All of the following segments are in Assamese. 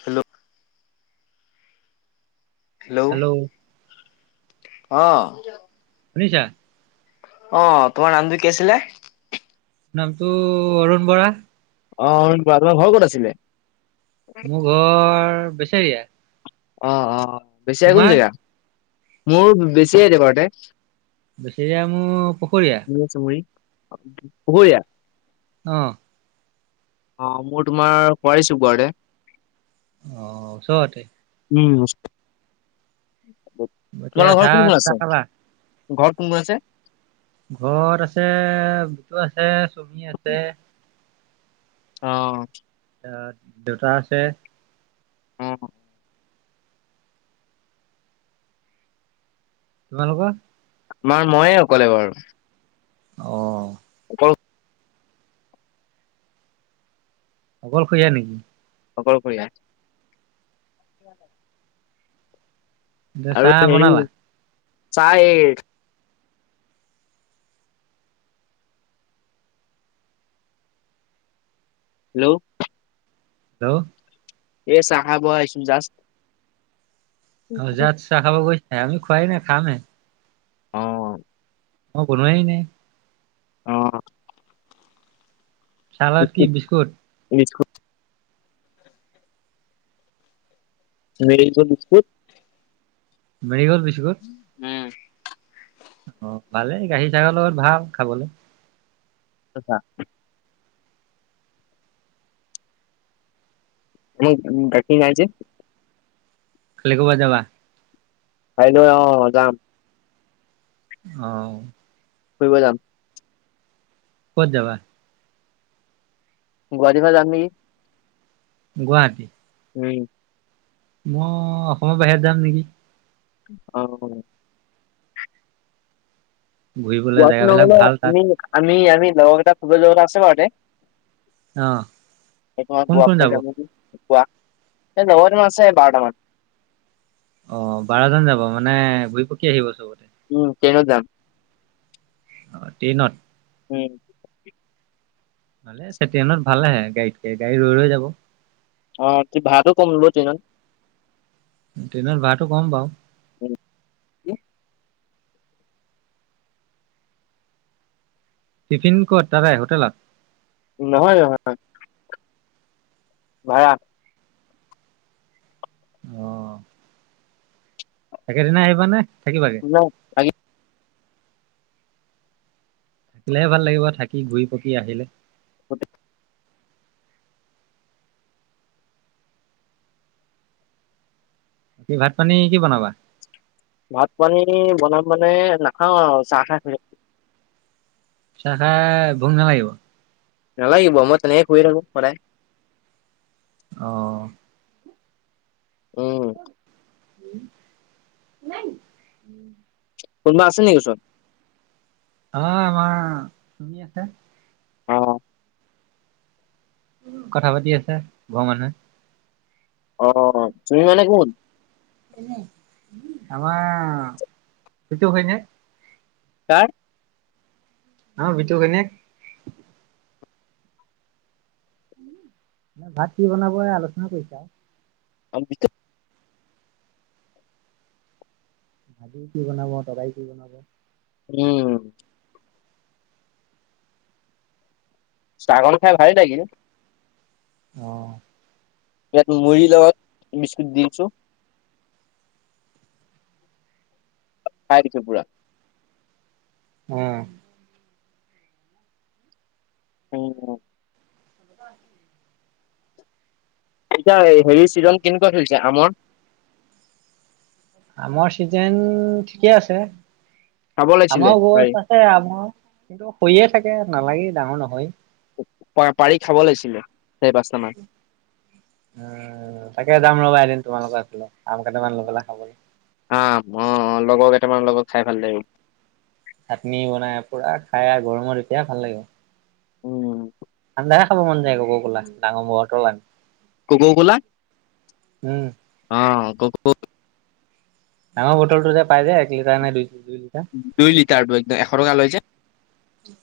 হেল্ল'। হেল্ল'। অ'। শুনিছা। অ তোমাৰ নামটো কি আছিলে। নামটো অৰুণ বৰা। অ তোমাৰ ঘৰ ক'ত আছিলে মোৰ ঘৰ বছৰিয়া অ' অ' বেছি আ কোন যেগা মোৰ বেছিয় য পাৰতে, বেছৰিয়া মোৰ পুখুৰীয়া চুমুৰী পুখুৰীয়া আহ। অ' মোৰ তোমাৰ [inaudible] বাৰে আহ ওচতে উম মতিয়া তোমালোকৰ ঘৰত চাহ কোন কোন আছে? থাকালা ঘৰত কোন কোন আছে ঘৰত আছে বি আছে? তুমি আছে অ' এ দেউতা আছে। উম তোমালোকৰ, আমাৰ মইয়ে অকলে বাৰু অ' অ' অকল খৰিয়া নেকি অকলশৰীয়া [inaudible] আৰু চাহ হেৰি বনালা চাহ এই হেল্ল' হেল্ল' এই চাহ বোৱা এ জাস্ত অ' যাত চাহ খাব গৈ আমি খোৱাই নাই খাম হে। অঁ। অ' বনোৱাই নাই। অঁ। চাহ লগত কি বিস্কুট? Biscuit [inaudible] Marie Gold biscuit. অ' ভালেই গাখীৰ চাগৰ লগত ভাল খাবলৈ। তথা [inaudible] [inaudible] কালি কৰবাত যাবা? কাইলৈ অ' যাম। অঁ। ফুৰিব যাম। ক'ত যাবা? গুৱাহাটী ফালে যাম নেকি। গুৱাহাটী। উম। মই অসমৰ বাহিৰত যাম নেকি? অ'অ' ঘূৰিবলৈ গুৱাহাটীৰ জেগাবিলাক নহ'বা ভাল তাত আমি আমি আমি লগৰকেইটাই ফুৰিব যোৱা কথা আছে বা ইয়াতে অহ' কোন কোন যাব? কোৱা এই লগৰকেইটামান আছে বাৰটামান। অ' বাৰজন যাব মানে ঘূৰি পকি আহিব চবতে। উম, ট্ৰেইনত যাম। অ' ট্ৰেইনত। উম। ভাল আছে, ট্ৰেইনত ভালেহে গাড়ীতকে গাড়ী ৰৈ ৰৈ যাব। অ' তোৰ ভাড়াতো কম হ'ব ট্ৰেইনত। ট্ৰেইনৰ ভাড়াটো কম বাৰু। হুম কি? টিফিন ক'ত তাতে হোটেলত? নহয়, নহয়। ভাড়া অহ' একেদিনাই আহিবা নে? নাই থাকিম। থাকিলেহে ভাল লাগিব, থাকি ঘূৰি পকি আহিলে। [inaudible] বাকী ভাত পানী কি বনাবা? ভাত পানী বনাম মানে নাখাওঁ আৰু চাহ খাই থাকে চাহ খায় ভোক নালাগিব? নালাগিব মই তেনেকে শুইয়ে থাকো সদায়। অহ। উম। নাই। কোনোবা আছে নেকি ওচৰত? অ আমাৰ [unintelligible] [inaudible] অ কথা পাতি আছে ঘৰৰ মানুহে। অ' তুমি মানে কোন? আমাৰ সেইটো হয় নে? ক [inaudible] অ' বিতু হয়নে? ভাত কি বনাব, এয়া আলোচনা কৰিছে আৰু। [unintelligible] ভাজি কি বনাব, তৰকাৰি কি বনাব? উম। ছাগল খাই ভালেই লাগে। অহ। তাত মুড়িৰ লগত বিস্কুট দি আছো। খাই দিছো পুৰা। উম। উম। [inaudible] এতিয়া হেৰি চিজন কেনেকুৱা চলিছে আমৰ? আমাৰ চিজন ঠিকে আছে। খাব লাগিছিলে আমাৰ পাৰি গছ আছে আমৰ, কিন্তু সৰিয়ে থাকে নালাগে ডাঙৰ নহয়। প পাৰি খাব লাগিছিলে। চাৰি পাঁচটা মান অ', তাকে [unintelligible] এদিন তোমালোকো আছিলা, আম কেইটামান লয় পেলাই খাবলৈ। আহ, অ' অ' লগৰ কেইটামান লগত খাই ভাল লাগিব। চাটনি বনাই পুৰা খাই আৰ গৰমত এতিয়া ভাল লাগিব। উম। [unintelligible] খাব মন যায় ক'ব গ'লে গোলা ডাঙৰ [unintelligible] কোকা-ক'লা উম অহ। গ আমৰ বটলটো যে পাই যে এক লিটাৰ নে দুই দুই লিটাৰ দুই লিটাৰ টো, এশ টকা লৈ যে। [inaudible]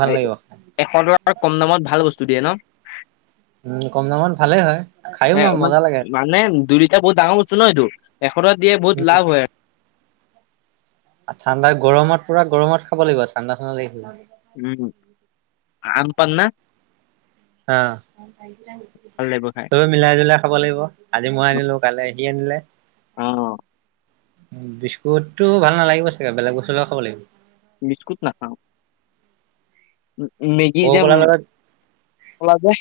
ভাল এ, লাগিব খাই। এশ টকাৰ কম দামত ভাল বস্তু দিয়ে ন'? উম কম দামত ভালেই হয় খায়ো এ, ইমান মজা লাগে মানে দুই লিটাৰ বহুত ডাঙৰ বস্তু ন' এইটো। এশ টকাত দিয়ে বহুত উম লাভ হয়। ঠাণ্ডা গৰমত পোৰা গৰমত খাব লাগিব ঠাণ্ডা ঠাণ্ডা লাগিছিলে। উম আ পন্না আহ ভাল লাগিব খাই তইও মিলাই জুলাই খাব লাগিব আজি মই আনিলো কাইলৈ সি আনিলে। অ বিস্কুটটো ভাল নালাগিব চাগে বেলেগ বস্তুৰ লগত খাব লাগিব। বিস্কুট নাখাওঁ। উম মেগী কক যে উম কলাৰ লগত মছলা যে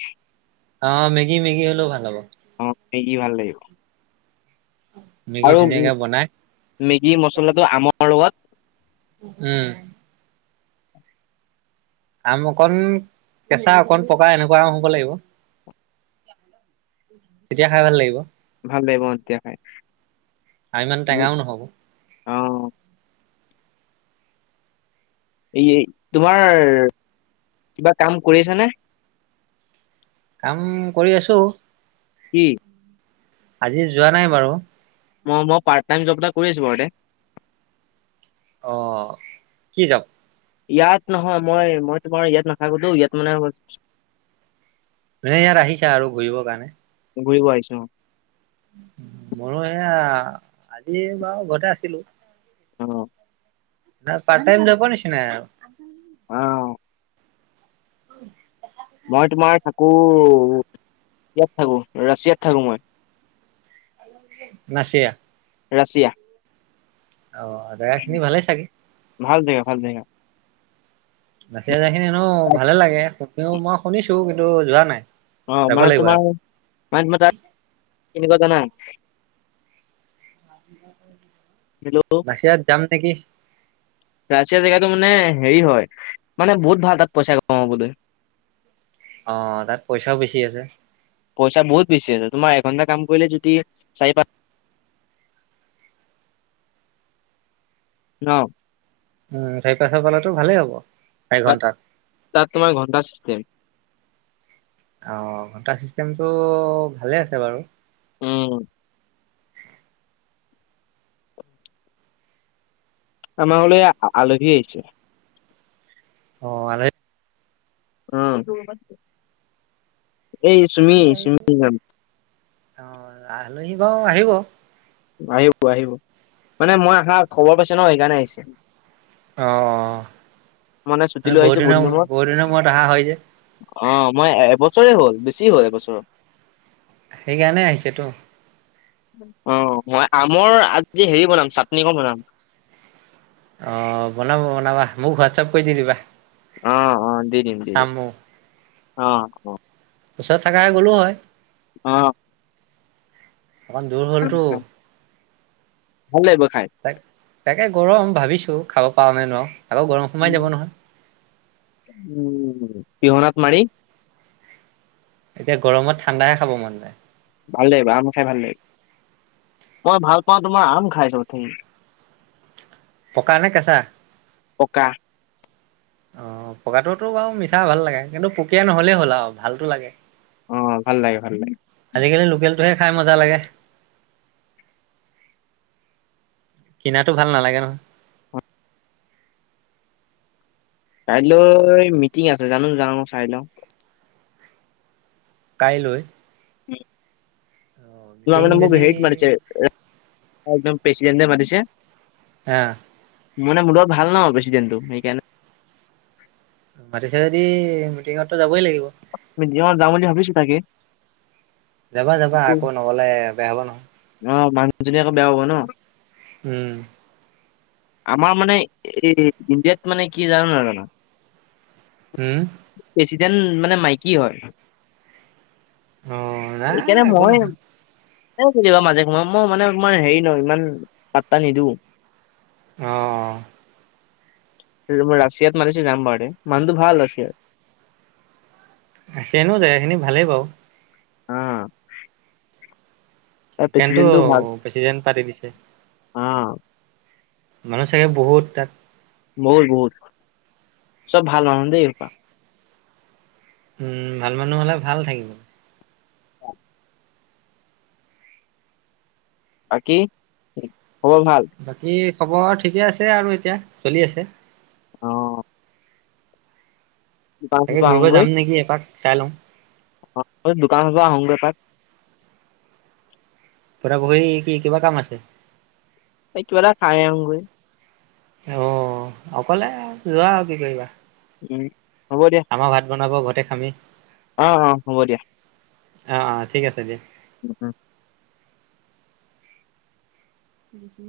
অ' মেগী মেগী হ'লেও ভাল হ'ব। অহ' মেগী ভাল লাগিব। মেগী আৰু ধুনীয়াকে বনাই মেগী মছলাটো আমৰ লগত। উম। আম অকন কেঁচা অকণ পকা এনেকুৱা আম হব লাগিব, তেতিয়া খায় ভাল লাগিব। ভাল লাগিব অঁ তেতিয়া খায় আৰু ইমান উম টেঙাও নহ'ব অঁহ। এই তোমাৰ কিবা কাম কৰি আছানে? কাম কৰি আছো, কি? আজি যোৱা নাই বাৰু। মই বাৰু পাৰ্টটাইম জব এটাত কছ বৰতে [inaudible] [unintelligible] অ কি যব। ইয়াত নহয় মই মই তোমাৰ ইয়াত নাথাকোঁটো ইয়াত মানে। মানে ইয়াত আহিছা আৰু ঘূৰিবৰ কাৰণে। ঘূৰিব আহিছো। ময়ো এয়া আজি বাৰু ঘৰতে আছিলো। অঁ নাই পাৰ্টটাইম জবৰ নিচিনাই আৰু। অঁ উম [unintelligible] [inaudible] মই তোমাৰ থাকো ইয়াত থাকো, ৰাছিয়াত থাকো মই। ৰাছিয়া। ৰাছিয়া অ জেগা খিনি ভালে চাগে- ভাল জেগা ভাল জেগা। জেগাখিনি এনেও ভালেই লাগে। তেওঁ মই শুনিছোঁ, কিন্তু যোৱা নাই। অ' যাব মানে লাগিব তোমাৰ মানে তোমাৰ তাত কেনেকুৱা জানা হেল্ল' বাহিৰত যাম নেকি। ৰাছিয়া জেগাটো মানে হেৰি হয়, মানে বহুত ভাল তাত পইচা কমাবলৈ। অ' তাত পইচাও বেছি আছে। পইচা বহুত বেছি আছে, তোমাৰ এঘন্টা কাম কৰিলে যদি চাৰি পাঁচ ন'। উম সেই পইচা পালেতো ভালেই হ'ব। চাৰি ঘন্টাত তাত-তাত তোমাৰ ঘন্টা চিষ্টেম। অ' ঘণ্টা চিষ্টেমটো ভালেই আছে বাৰু। উম। আমাৰ ঘৰলে আলহী আহিছে। অ' আলহী উম। এই আলহী আহিব চুমি-চুমিৰ গান। অ আলহী বাৰু আহিব। আহিব আহিব মানে মই আহা খবৰ পাইছে ন সেইকাৰণে আহিছে। অ' অ' ছুটি মানে লৈ আহিছে বহুত দিনৰ মূৰত বহুত দিনৰ মূৰত অহা হয় যে। অ' মই এবছৰে হ'ল, বেছি হ'ল এবছৰ। সেইকাৰণে আহিছে তো। অ' মই আমৰ আজি হেৰি বনাম চাটনি অকন বনাম। অ' বনাবা বনাবা মোক হোৱাটছআপ কৰি দি দিবা। অ' অ' দি দিম, দি চাম দিম। ময়ো অ' হ'ব। ওচৰত থাকা হয় গ'লো হয়। অ'। অকমান দূৰ খাম হ'লটো। খাম ভাল লাগিব খাই তাক তাকে গৰম ভাবিছো খাব পৰো নে নোৱাৰো। আকৌ গৰম সোমাই যাব নহয়। উম পিহনাত মাৰি এতিয়া গৰমত ঠাণ্ডাহে খাব মন যায়। ভাল লাগিব আম খায় ভাল লাগিব। মই ভাল পাওঁ তোমাৰ আম খায় চবত থাকি। পকা নে কেঁচা? পকা। অ' পকাটোতো বাৰু মিঠা ভাল লাগে। কিন্তু পোকীয়া নহ'লেই হ'ল আৰু ভালতো লাগে। অ' ভাল লাগে, ভাল লাগে। এটোহে খায় মজা লাগে। কিনা টো ভাল নালাগে নহয়। কাইলৈ মিটিং আছে জানো যাওঁ চাই লওঁ। কাইলৈ উম। অঁ যোৱা মিটিং মানে মোক যদি হেৰিত মাতিছে। একদম প্ৰেচিডেণ্ট নে মাতিছে হে আ। মানে মোৰ লগত ভাল ন প্ৰেচিডেণ্ট টো সেইকাৰণে। মাতিছে যদি মিটিঙত টো যাবই লাগিব। মিটিং ত যাম বুলি ভাবিছোঁ। তাকে। যাবা, কি যাবা আকৌ নগলে বেয়া হ'ব নহয়। মানুহজনীয়ে আকৌ বেয়া পাব ন'। উম। আমাৰ মানে এই ইণ্ডিয়াত মানে কি জানা নে নাজানা? হম। যেন মানে মাইকী হয়। অ', নাই একো নহয়। এতিয়াও কেতিয়াবা মাজে সময়ে মই মানে অকমান হেৰি ন ইমান পাত্তা নিদিওঁ। অ', অ'। ৰাছিয়াত মাতিছে যাম বাৰু দে, মানুহটো ভাল ৰাছিয়াৰ। [unintelligible] জেগা খিনি ভালেই বাওঁ। অ'। তাৰ [unintelligible] প্ৰেচিডেণ্টটো ভাল প্ৰেছিডেন্ট পাতি দিছে। অ মানুহ চাগে বহুত তাত? বহুত, বহুত চব ভাল মানুহ দেই এইসোপা। উম, ভাল মানুহ হ'লে ভাল থাকিব। বাকী খবৰ ভাল? বাকী খবৰ ঠিকে আছে আৰু এতিয়া চলি আছে। অ'। দোকান তাকে চোকান ঘূৰিব আহোগৈ যাম নেকি এপাক? চাই লওঁ অ, এই দোকানৰ পৰা আহোঁগৈ এপাক পুৰা বহি, কি কিবা কাম আছে? অই, কিবা এটা চাই আহোঁগৈ। অ', অকলে যোৱা আৰু কি কৰিবা উম। হ'ব দিয়া। দেখামেই অ', অ', হ'ব দিয়া। অ অ ঠিক আছে দিয়া। [inaudible]